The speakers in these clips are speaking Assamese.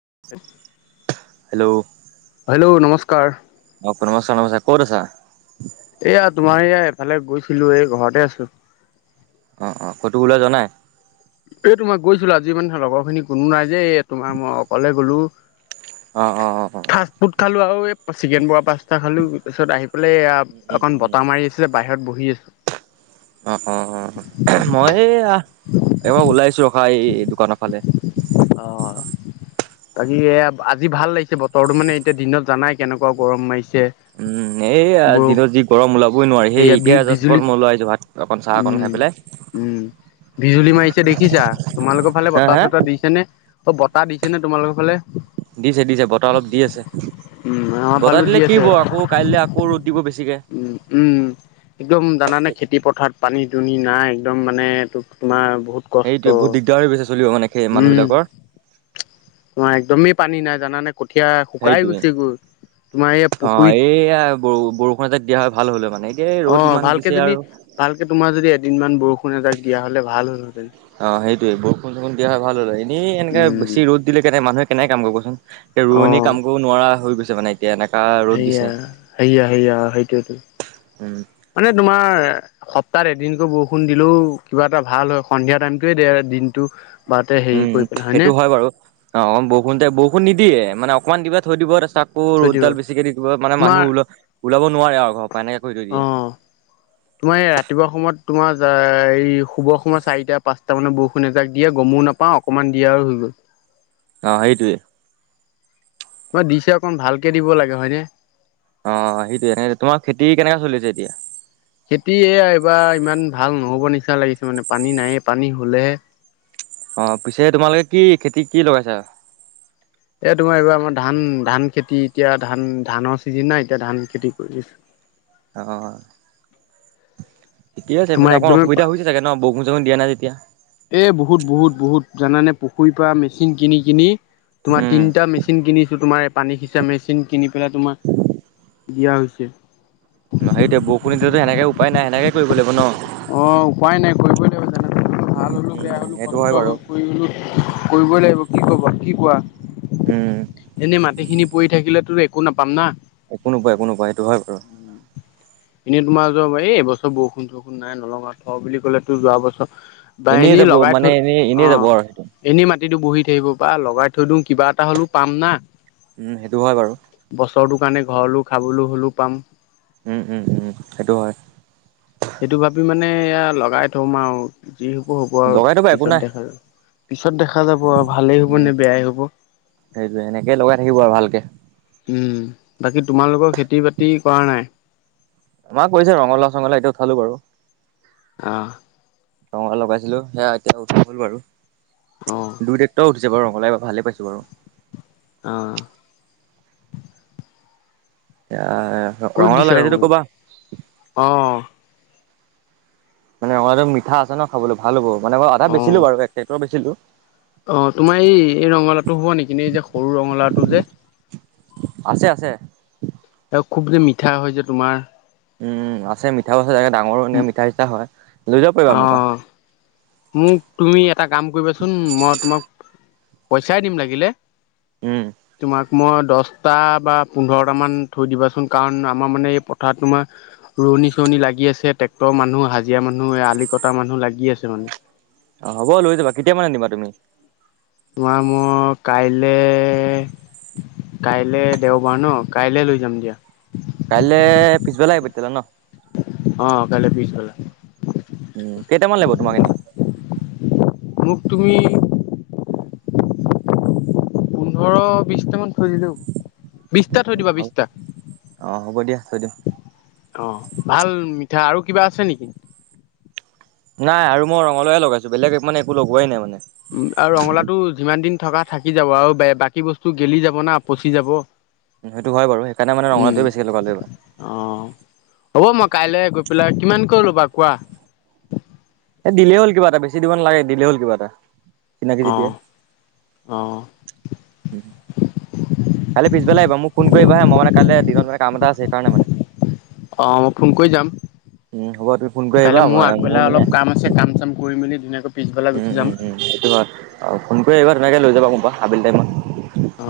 [unintelligible] হেল্ল' হেল্ল' নমস্কাৰ। অ, নমস্কাৰ, নমস্কাৰ। ক'ত আছা? এয়া তোমাৰ এইয়া এফালে গৈছিলো এই ঘৰতে আছো। অ-অ ক'তো ওলাই যোৱা নাই? এ তোমাৰ গৈছিলো আজি মানে লগৰ খিনি কোনো নাই যে এ তোমাৰ মই অকলে গ'লো। অ অ অ অ ফাষ্টফুড খালো আৰু এই চিকেন বৰা পাস্তা খালো। তাপিছত আহি বোলে এয়া অকন বতাহ মাৰি আছে বাহিৰত বহি আ অ-অ-অ-অ মই এইয়া এ অ, ওলাইছো ৰখা এই দোকানৰ ফালে। বাকি এ আজি ভাল লাগিছে বতৰটো। মানে এতিয়া দিনত জানাই কেনেকুৱা গৰম মাৰিছে। উম, এই বৌ দিনত যি গৰম ওলাবই নোৱাৰি। সেই সেয়া বি এতিয়া জাচ বিজুলী মই ওলাই আহিছোঁ, ভাত অকণ চাহ অকন উম খাই। পেলাই উম বিজুলী মাৰি ছে দেখিছা। তোমালোকৰ ফালে হা বতাহ হা চতাহ দিছে নে? অ বতাহ দিছে নে তোমালোকৰ ফালে? দিছে, দিছে বতাহ অলপ দি আছে। উম আমাৰ বতাহ ফালো দি দিলে কি আছে হব, আকৌ কাইলৈ আকৌ ৰ'দ দিব বেছিকে। উঁম একদম জানানে খেতি পথাৰ পানী না একদম মানে তোক তোমাৰ বহুত কষ্ট সেইটোৱে বহুত দিগদাৰ হৈ গৈছে চলিব এনেকে সেই উম মানুহবিলাকৰ। তোমাৰ একদমেই পানী নাই জানানে? কঠীয়া শুকাই সেইটোৱে গৈছে গৈ, তোমাৰ এই অ পুখুৰীত এইয়া ব বৰষুণ এজাক দিয়া হয় ভাল হ'লে মানে। এতিয়া অ, ৰ'দ ইমান ভালকে দিছে যদি আৰু ভালকে তোমাৰ যদি এদিন মান বৰষুণ এজাক দিয়া হলে ভাল হ'ল অ, সেইটোৱে। বৰষুণ চৰষুণ দিয়া হয় ভাল হ'ল হয়। এনেই এনেকে উম বেছি ৰ'দ দিলে কেনে মানুহে কেনেকে কাম কৰিব কচোন। এ অ ৰোৱনি কাম কৰিব নোৱাৰা হৈ গৈছে মানে। এতিয়া এনেকা ৰ'দ দিছে সেয়া, সেয়া, সেয়া। সেইটোৱেটো উম মানে তোমাৰ সপ্তাহত এদিনকৈ বৰষুণ দিলেও কিবা এটা ভাল হয়। সন্ধিয়া টাইমটোৱে দে আৰু দিনটো। বাৰতে হেৰি উম, কৰি পেলাই হয়নে সেইটো হয় বাৰু। অ বৰষুণতে বৰষুণ নিদিয়ে মানে অকণমান কিবা থৈ দিব। তাৰপি তাকো থৈ দিব ৰ'দডাল বেছিকে দি দিব। মানে তোমাৰ মানুহ ওলাব নোৱাৰে আৰু ঘৰৰ পৰা এনেকে কৰি থৈ অ, দিয়ে তোমাৰ এই ৰাতিপুৱাৰ সময়ত তোমাৰ এই শুবৰ সময়ত চাৰিটা, পাঁচটা মানত বৰষুণ এজাক দিয়ে। গমো নাপাওঁ অকণমান দিয়া আৰু হৈ গ'ল। [inaudible] অ সেইটোৱে। অ, দিছে অকণ ভালকে দিব লাগে হয়নে? অ, সেইটোৱে, তোমাৰ খেতি কেনে চলি আছে এতিয়া? খেতি এইয়া এইবাৰ ইমান ভাল নহ'ব নিচিনা লাগিছে। মানে পানী নাইয়ে পানী হ'লেহে। অ, পিছে তোমালোকে কি খেতি কি লগাইছা? এ তোমাৰ এইবাৰ আমাৰ ধান ধান খেতি এতিয়া ধান ধানৰ চিজেন না, এতিয়া ধান খেতি কৰি দিছোঁ। অ, ঠিকে আছে তোমাৰ মানে অকণ একদমেই অসুবিধা হৈছে চাগে ন বৰ ৰষুণ দিয়া নাই যেতিয়া। এ বহুত বহুত বহুত জানানে পুখুৰীৰ পৰা মেচিন কিনি কিনি তোমাৰ উম তিনিটা মেচিন কিনিছো তোমাৰ এই পানী সিচা মেচিন কিনি পেলাই তোমাৰ দিয়া হৈছে। নহয় এতিয়া বৰষুণ‌ দিছে যে এনেকে উপায় নাই এনেকে কৰিব লাগিব ন! অঁ উপায় নাই কৰিবই লাগিব জেনে তেনে। ভাল হলো উম বেয়া হলো সেইটো কষ্ট হয় বাৰু হৈ পৰিলোঁ কৰিবই লাগিব। কি ক'ব কি কোৱা উম এনেই মাটিখিনি পৰি থাকিলেতো একো নাপাম না। একো নোপোৱা একো নোপোৱা সেইটো হয় বাৰু এনেই তোমাৰ এই বছৰ বৰষুণ চৰষুণ নাই নলং আও থ বুলি ক'লে তো যোৱা বছৰ বা এনেই এনে যাব লগাই মানে থৈ এনেই এনেই অঁ যাব আৰু সেইটো এনে মাটি ৰাতিটো বহি থাকিব বা লগাই থৈ দিওঁ কিবা এটা হলেও পাম না। উম সেইটো হয় বাৰু বছৰটো কাৰণে ঘৰলো খাবলৈ হ'লেও পাম। উঁম উঁম উঁম সেইটো হয়। সেইটো ভাবি মানে এয়া লগাই থম আও। যি হ'ব হ'ব আৰু লগাই থবা একো পিছত নাই দেখা যাব পিছত দেখা যাব আৰু ভালেই হ'ব নে বেয়াই হ'ব। সেইটোয়ে এনেকেই লগাই থাকিব আৰু ভালকে। উঁম! বাকী তোমালোকৰ খেতি-বাতি কৰা নাই? আমাৰ কৰিছে ৰঙালাও চঙলাও এতিয়া উঠালো বাৰু। আহ। ৰঙালাও লগাইছিলো সেয়া এতিয়া উঠি গ'ল বাৰু অ দুই টেক্টৰ উঠিল এইবাৰ ৰঙলাও ভালেই পাইছো বাৰু। অঁ এতিয়া ৰঙালাও লাগে যদি ক'বা। অ মানে ৰঙালাও মিঠা আছে ন খাবলৈ ভাল হ'ব মানে আধা বেছিলো বাৰু একটেক্টৰ বেছিলো। অঁ তোমাৰ এই এই ৰঙালাওটো হ'ব নেকি নে এই যে সৰু ৰঙালাওটো যে। আছে আছে। খুব যে মিঠা হয় যে তোমাৰ। উম আছে মিঠা বছে চে ডাঙৰো এনেকে মিঠা চিঠা হয়। লৈ যাব পাৰিবা অ মোৰ পৰা মোক তুমি এটা কাম কৰিবাচোন মই তোমাক পইচাই দিম লাগিলে। উম। তোমাক মই দহটা বা পোন্ধৰট মান থৈ দিবাচোন কাৰণ আমাৰ মানে এই পথাৰটো মাৰ চুৰণি চুৰণনি লাগি আছে ট্ৰেক্টৰ মানুহ হাজিৰা মানুহ আলি কটা মানুহ লাগি আছে মানে অ হ'ব লৈ যাবা কেতিয়া মান আনিবা তুমি? তোমাৰ মোৰ কাইলে কাইলে দেওবাৰ ন কাইলে লৈ যাম দিয়া। কাইলে পিছবেলা আহিবতিলা ন। অ কাইলে পিছবেলা ন। উম কেইটামান লাগিব তোমাক এনে মোক তুমি। পোন্ধৰ বিশট থৈ দিলো বিশটা থৈ দিবা হ'ব বিশটা। অ হ'ব দিয়া থৈ দিম অ ভাল মিঠা আৰু কিবা আছে নেকি? নাই আৰু মই ৰঙালাও হে লগাইছো বেলেগ ইমান একো লগোৱাই নাই। উ আৰু ৰঙলাটো যিমান দিন থকা থাকি যাব আৰু বাকী বস্তু গেলি যাব না পচি যাব। সেইটো হয় বাৰু সেইকাৰণে মানে উম ৰঙালাউটো বেছিকে লগালোঁ এই বাৰ। পলাক কিমান কৈ ৰ'বা কোৱা? এই দিলেই হ'ল কিবা এটা বেছি দিব ন লাগে দিলে হ'ল কিবা এটা। চিনাকি যেতিয়াই আহঁ অঁ। কালি পিছবেলা আহিবা মোক ফোন কৰিবা হে মই মানে কাইিৰ দিনত মানে কাম এটা আছে, সেইকাৰে মানে। অঁ মই ফোন কৰি যাম। উম হ'ব তুমি ফোন কৰি আহিবা কাইলৈ মোৰ আগবেলা মানে অলপ কাম আছে কাম চাম কৰি মেলি। ধুনীয়াকৈ পিছবেলা উম গুচি যাম উম উম সেইটো হয় আৰু ফোন কৰি আহিবা তেনেকে লৈ যাবা গোম পা আবেলি টাইমত। [unintelligible] অ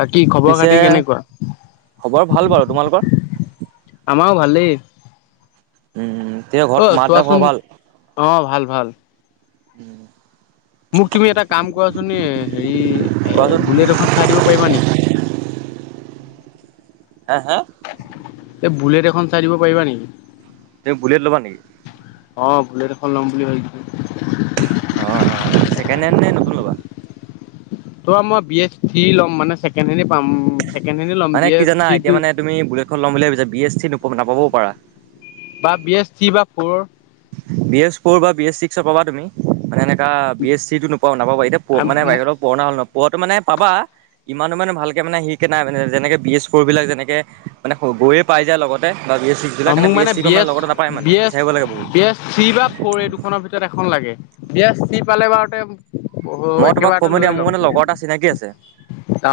বাকী খবৰ পিছে খাতি কেনেকুৱা? খবৰ ভাল বাৰু তোমালোকৰ আমাৰও ভালেই। উম তে অ ঘৰত মাৰ দেতা খবৰ চোৱাচোন ভাল অ ভাল ভাল উ। মোক তুমি এটা কাম কৰা চুন এ হেৰি এ কোৱাচোন বুলেট এখন চাই দিব পাৰিবা নেকি? [unintelligible] হা হা এই বুলেট এখন চাই দিব পাৰিবা নেকি? তুমি বুলেট ল'বা নেকি? অ বুলেড এখন ল'ম বুলি ভাবিছো। অ অছেকেণ্ড হেড নে নতুন ল'বা? ত মই বি এ থ লম মানেকে হে পাম। ছেকেণ্ড হেণ্ডে ল'ম মানে বি কি এছ জানা থ্ৰী এতিয়া টু মানে তুমি বুলটখন ল'ম বুলি ভাবিছা বি এছ চি নাপাবও পাৰা। বা বি এছ থি বা ফ'ৰ। বি এছ ফ'ৰ বা বি এছ চিকসৰ পাবা তুমি মানে এনেকে, এ বি এছ চি নোপোৱা নাপাব এতিয়া মানে বাহিৰত পুৰ হল ন পঢ়নাটো মানে পাবা। ইমানো মানে ভালকে মানে সিকে নাই মানে যেনেকে বি এছ ফৰ' বিলাক যেনেকে মানে গৈয়ে পাই যায় লগত। বা বি এছ চিবাক এে বি এছি মানে লগত নাপায় মানে বিচাৰিব লাগে বহুত। থি বা ফ'ৰ এই দুখনৰ ভিতৰত এখন লাগে, এয়া চি পালে বাৰুতে মই তোমাক একেবাৰতে ক'ব দিয়া লৈ মোৰ ল'ম মানে লগৰ এটা চিনাকি আছে। অ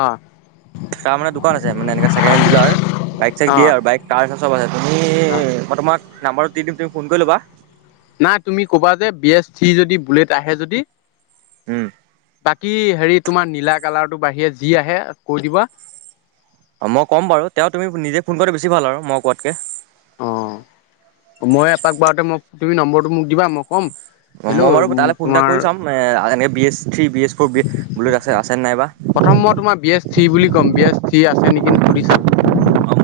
তাৰ মানে দোকান আছে মানে এনে চেকেণ্ড হেণ্ড ডিলাৰ বাইক চাইক অ দিয়ে আৰু বাইক কাৰ চ চব আছে। তুমি অ মই তোমাক নাম্বাৰটো দি দিম তুমি ফোন কৰি ল'বা। নাই তুমি কবা যে বি এ থি যদি বুলেট আহে যদি উম বাকী হেৰি তোমাৰ নীলা, কালাৰটো বাঢ়িৰে যি আহে কৈ দিবা। অ মই ক'ম বাৰু তেওঁ তুমি নিজে ফোন কৰি বেছি ভাল আৰু মই কোৱাতকে। অ মই এপাক বাৰুতে মই তুমি নম্বৰটো মোক দিবা মই ক'ম অ মই বাৰু তালৈ হেল্ল' ফোন এটা তোমাৰ কৰি চাম এ এনেকে B S three B S four B বলে আছে আছে নাইবা প্ৰথম মই তোমাৰ বি এছ থ্ৰী বুলি কম বি এছ থ্ৰী আছে নেকি সুধি চাম।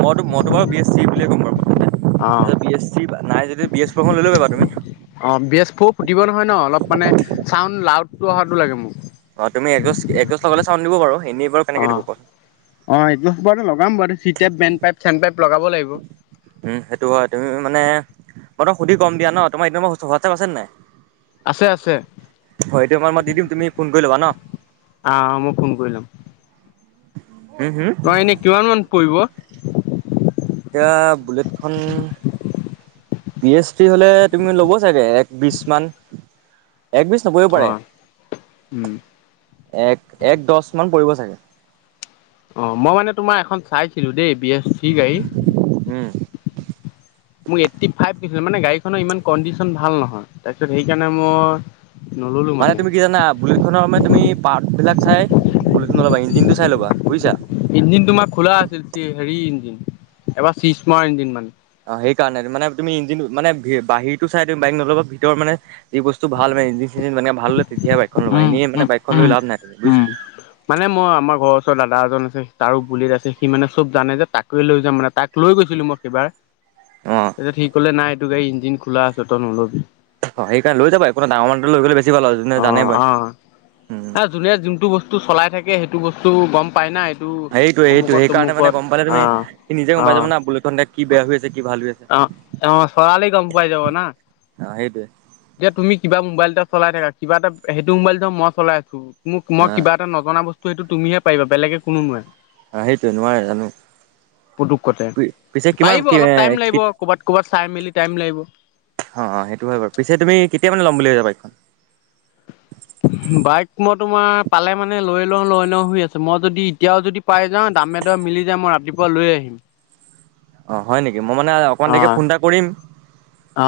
মইতো মইতো বাৰু বি এছ চি বুলিয়ে ক'ম বাৰু প্ৰথমতে। অ' বি এছ চি নাই যতি বি এছ ফ'ৰখন লৈ ল'বা বাৰু তুমি। অ বি এছ ফ' ফুটিব নহয় ন অলপ মানে চাউড লাউড টো অহাতো লাগে মোক অ তুমি একজষ্ট একজষ্ট লগালে চাউণ্ড দিব বাৰু এনেই বাৰ কেনেকে দিব অ' কোৱাচোন অ' এইটো লগাম বাৰু চি টাইপ বেণ্ড পাইপ চেড পাইপ লগাব লাগিব উম সেইটো হয় তুমি মানে মই তোক সুধি গম দিয় ন তোম একদমাৰ হোৱাছআপ আছে নাই আছে আছে হয় দে মাৰ মই দি দিম তুমি ফোন কৰি ল'বা ন আহ মই ফোন কৰিলাম হুম হুম তই এনে কিমান মান পৰিব এতিয়া বুলেটখন পি এইচটি হলে তুমি ল'ব চাগে এক বিশ মান এক বি নপৰিব পাৰে উম এক এক দহ মান পৰিব থাকে অ মই মানে তোমাৰ এখন চাইছিলো দেই বি এছ চি গাড়ী উম মোক এইটটি ফাইভ দিছিলে মানে গাড়ীখনৰ ইমান কণ্ডিশন ভাল নহয় তাৰপি সেইকাৰণে মোৰ মানে তুমি কি জানা বুলেটনৰ সময় তুমি পাৰ্ট বিলাক চাই পলটো নলব ইঞ্জিনটো চাই ল'বা বুইছা ইঞ্জিন তোমাৰ খোলা আছিল হেৰি ইঞ্জিন এবাৰ চি্মাৰ ইঞ্জিন মানে অ সেই কাৰণে মানে তুমিঞ্জিন মানে বাহিৰতো চাই তুমি বাইক নলবা ভিতৰ মানে যি বস্তু ভাল মানে ইঞ্িন মানে ভাল লয় তেতিাহ বাইখন লব উম এনে উম মানে বাইকখন উম লাভ নাই উম বুজিছা মানে মই আমাৰ ঘৰওচৰ দা এজন আছে তাৰো বুলিত আছে সি মানে চব জানে যে তাকে লৈ যাম মানে তাক লৈ লৈ গৈছিলো মই সেইবাৰ অ তাৰপিছত সি কলে নাই এইটো গাড়ী ইঞ্জিন খোলা আছে তই নলবি হয় সেইকাৰণ লৈ যাবা একোনাই ডাঙৰ মানুহটো লৈ গলে বেছি ভাল আৰু যোনে অ জানে বাইক। অ উম ন যোনে যোনটো বস্তু চলাই থাকে সেইটো বস্তু গম পাই নাই সেইটোয়ে সেইটো সেই কাৰণে মানে গম পালে অ তুমি সি নিজে গম অ পাই যাব না বুলেট খন এতিয়া কি বেয়া আছে কি ভাল হৈ আছে অ অ চলালে গম পাই যাব না। অ সেইটোৱে যে তুমি কিবা মোবাইল এটা চলাই থাকা কিবা এটা সেইটো মোবাইলটো মই চলাই আছো মোক অ মই কিবা এটা নজনা বস্তু ত এইটো তুমি হে পৰিবা বেলেগে কোনো নোৱাৰে। অ সেইটোৱে নোৱাৰে জানো। পুতুক কতে পিছে কিমান পাৰিব কি অ অলপ টাইম লাগিব অ কৰ'ৰবাত ক'বাত চাই মেলি টাইম লাগিব। অ অ সেইটো হয় বাৰু পিছে তুমি কেতিয়া মানে ল'ম বুলি ভাবিছা বাইকখন। মই বাইক তোমাৰ পালে মানে লৈ লওঁ লৈ ল হৈ আছোঁ মই যদি এতিয়াও যদি পাই যাওঁ দামে দৰ মিলি যাই মই ৰাতিপুৱা লৈ আহিম। অ হয় নেকি মই মানে অকণমন অ দেৰীকে ফোন এটা কৰিম। অ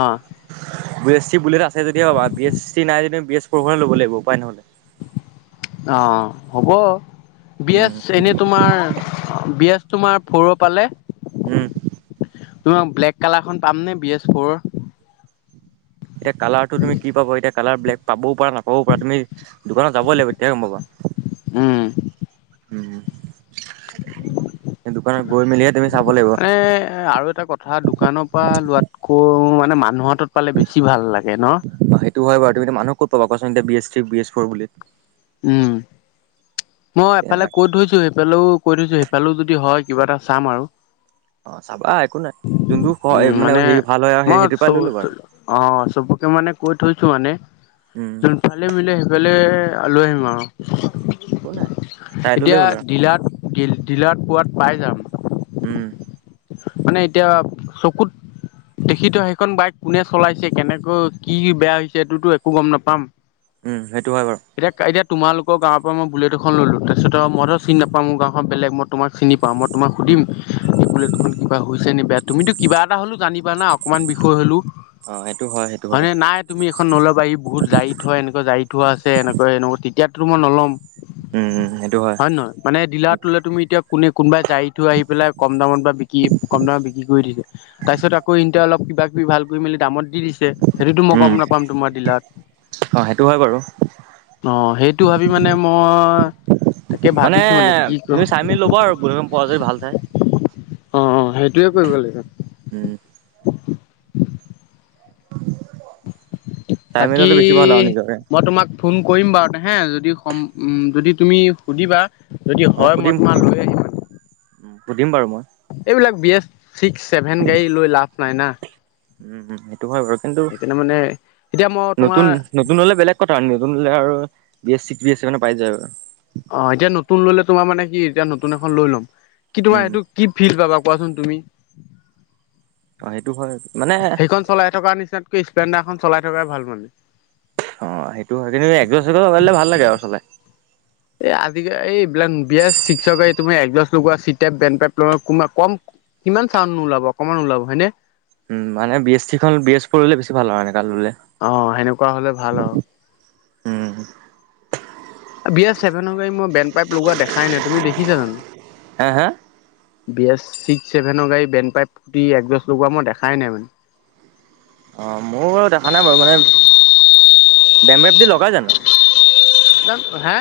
বি এছ চি বুলেত আছে যদি পাবা বিছ চি নাই বি এছ ফৰ লব লাগিব উপায় নহলে। অ হ'ব। বি এছ উম এনে তোমাৰ বিজ তোমাৰ ফৰ পালে উম। তোমাক ব্লেক কালাৰখন পাম নে বি এছ ফৰৰ এতিয়া কালাৰ টো তুমি কি পাব এতিয়া কালাৰ ব্লেক পাবও পৰা নাপ বও পাৰা তুমি দোকানত যাবই লাগিব তেতিয়াই গম পাবা উম উম দোকানৰ মানে আৰু এটা কথা দোকানৰ পৰা লোৱাতকৈ মানে মানুহত পালে বেছি ভাল লাগে ন। আচলতে B S C B S four বুলি। উম, মই এতিয়া এফালে কতৈছো সেইফালেও। কৈ থৈছো সেইফালেও যদি হয় কিবা এটা চাম আৰু। অ চাবা একো নাই যোনটো উম, মানে হেৰি ভাল হয় আৰু মই সেইটোৰ চ পৰা লৈ ল'বা আৰু অ চব তাকে মানে কৈ থৈছো মানে উম যোনফালে মিলে সেইফালে আলৈ আহিম আৰু একোনাই। এতিয়া ডিলাৰত ডিলাৰত পোৱাত পাই উম যাম। মানে এতিয়া চকুত দেখিতো সেইখন বাইক কোনে চলাইছে কেনেকৈ কি বেয়া হৈছে সেইটোতো একো গম নাপাম। উম, সেইটো হয় বাৰু। এতিয়া এতিয়া তোমালোকৰ গাৱৰ পৰা মই বুলেত এখন ললো তাৰপিছত মইত চিন নাপাওঁ গাঁওখন বেলে ম তোমাৰ। চিনি পাওঁ মই তোমাক উম সুধিম সেই বোলে। কিবা হৈছে নে বে তুমিতো কিবা এটা হ'লেও জানিবা অকণমান বিষয় হলো। অ, এইটো হয়। সেইটো হয় হয়নে নাই তুমি এখন নলা বাৰী বহুত জাৰি থোৱা এনেকুৱা জাৰি থোৱা আছে এনেকুৱ এনেকুৱা তেতিয়া মই নল'ম। উম, উম। হয় নে নহয় মানে ডিলা টোলে তুমি এতিয়া কোনে কোনবাই যাৰাই থৈ আহি পেলাই কম দামত বা বিকি কম দামত বিক্ৰী কৰি দিছে তাৰপিছত আকৌ এ অলপ কিবা কিবি ভাল কৰি মেলি দামত দি দিছে সেইটোতো মই গম উম নাপাম তোমাৰ দিলাত। অ সেইটো হয় বাৰু অ, সেইটো ভাবি মানে মই তাকে মানে ভাবিছো কি ক তুমি চাই মেলি ল'বা আৰু বধ প় যদি ভাল চাই। সেইটোৱে উম কৰিব লাগিব। হয়। বাকী আৰু নিজৰে মই তোমাক ফোন কৰিম বাৰু হে যদি যদি তুমি সুধিবা যদি হয় সুধিম মই সুধিম তোমাৰ লৈ আহিম। সুধিম বাৰু মই। এইবলাক বি এছ চিক্স চছেভেন গাড়ী লৈ লাভ নাই না। উম, উম, উম। সটো হয় বাৰ কিন্তু সেইকাৰণে মানে এতিয়া মই তোমাৰ নতুন নতুন হলে বেলেগ কথা নতুন হলে আৰু। B S six B S C মানে পাই যায়। অ, এতিয়া নতুন লৈলে তোমাৰ মানে কি এতিয়া নতুন এখন লৈ ল'ম কি তোমাৰ উম সেইটো কি ফিল পাবা। কোৱাচোন তুমি? অ সেইটো হয় মানে সেইখন চলাই থকাৰ নিচিনাতকে স্প্লেণ্ডাৰখন চলাই থকাই ভাল। াল [unintelligible] অ, সেইটো হয়। কিন্তু একজছে ভাল লাগে আৰু চলাই। এ আজি এইবিলাক বি চিক তুমি এজ লগোৱাপ বেপ কম কিমান চাউণ্ নোলাব অকমান ওলাব হয়নে। উম, মানে বি এছ চি খখন বি এছ চিঢ়লে বেছি ভাল হয় মানে। অ, সেনেকুৱা হলে ভাল আৰু। উম। বি এছ চছেভেনৰ গাড় মই বেণ্ড পাইপ লগোৱা দেখাই নাই তুমি দেখছা জানো? হা, হা। বি, এছ ছিক্স চছেভেনৰ গাড়ী বেণ্ড পাইপ ফুৰ্তি একডছ লগোৱা মই দেখাই নাই মানে। অ, মোৰ বাৰু দেখা নাই বাৰু মানে বেম দি লগাই জানো? হে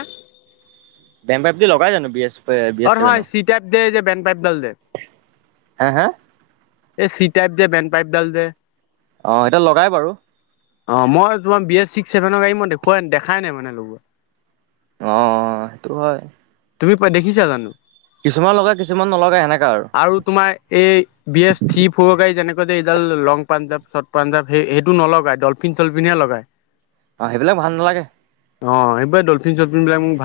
বেম বাইপ বুলি লগাই জানো? বি অ এছ হয় ছেভেনৰ চি টাইপ দে যে বেণ্ড পাইপডাল যে। হে হে এই চিটাইপ যে বেণ্ড পাইপ ডাল যে, অ সেইডাল লগাই বাৰু। অ মই তোমাৰ বি এ চিক্স ছেভেনৰ গাড়ী মই দেখুৱাই দেখাই নাই মানে [unintelligible] অঁ, সেইটো হয়। তুমি দেখিছা জানো কিছুমান লগাই কিছুমান নলগাই সেনেকা আৰু তোমাৰ এই বি এছ থ্ৰী ফৰৰ গাড়ী যেনেকে যে এইডাল লং পাঞ্জাৱ চৰ্ট পাঞ্জাৱ সেই সেইটো ন লগাই ডলফিন চলফিন হে লগাই [unintelligible] অ সেইবিলাক ভাল নালাগে অ এইবাৰ ডলফিন চলফিনিলাক মোক ভাল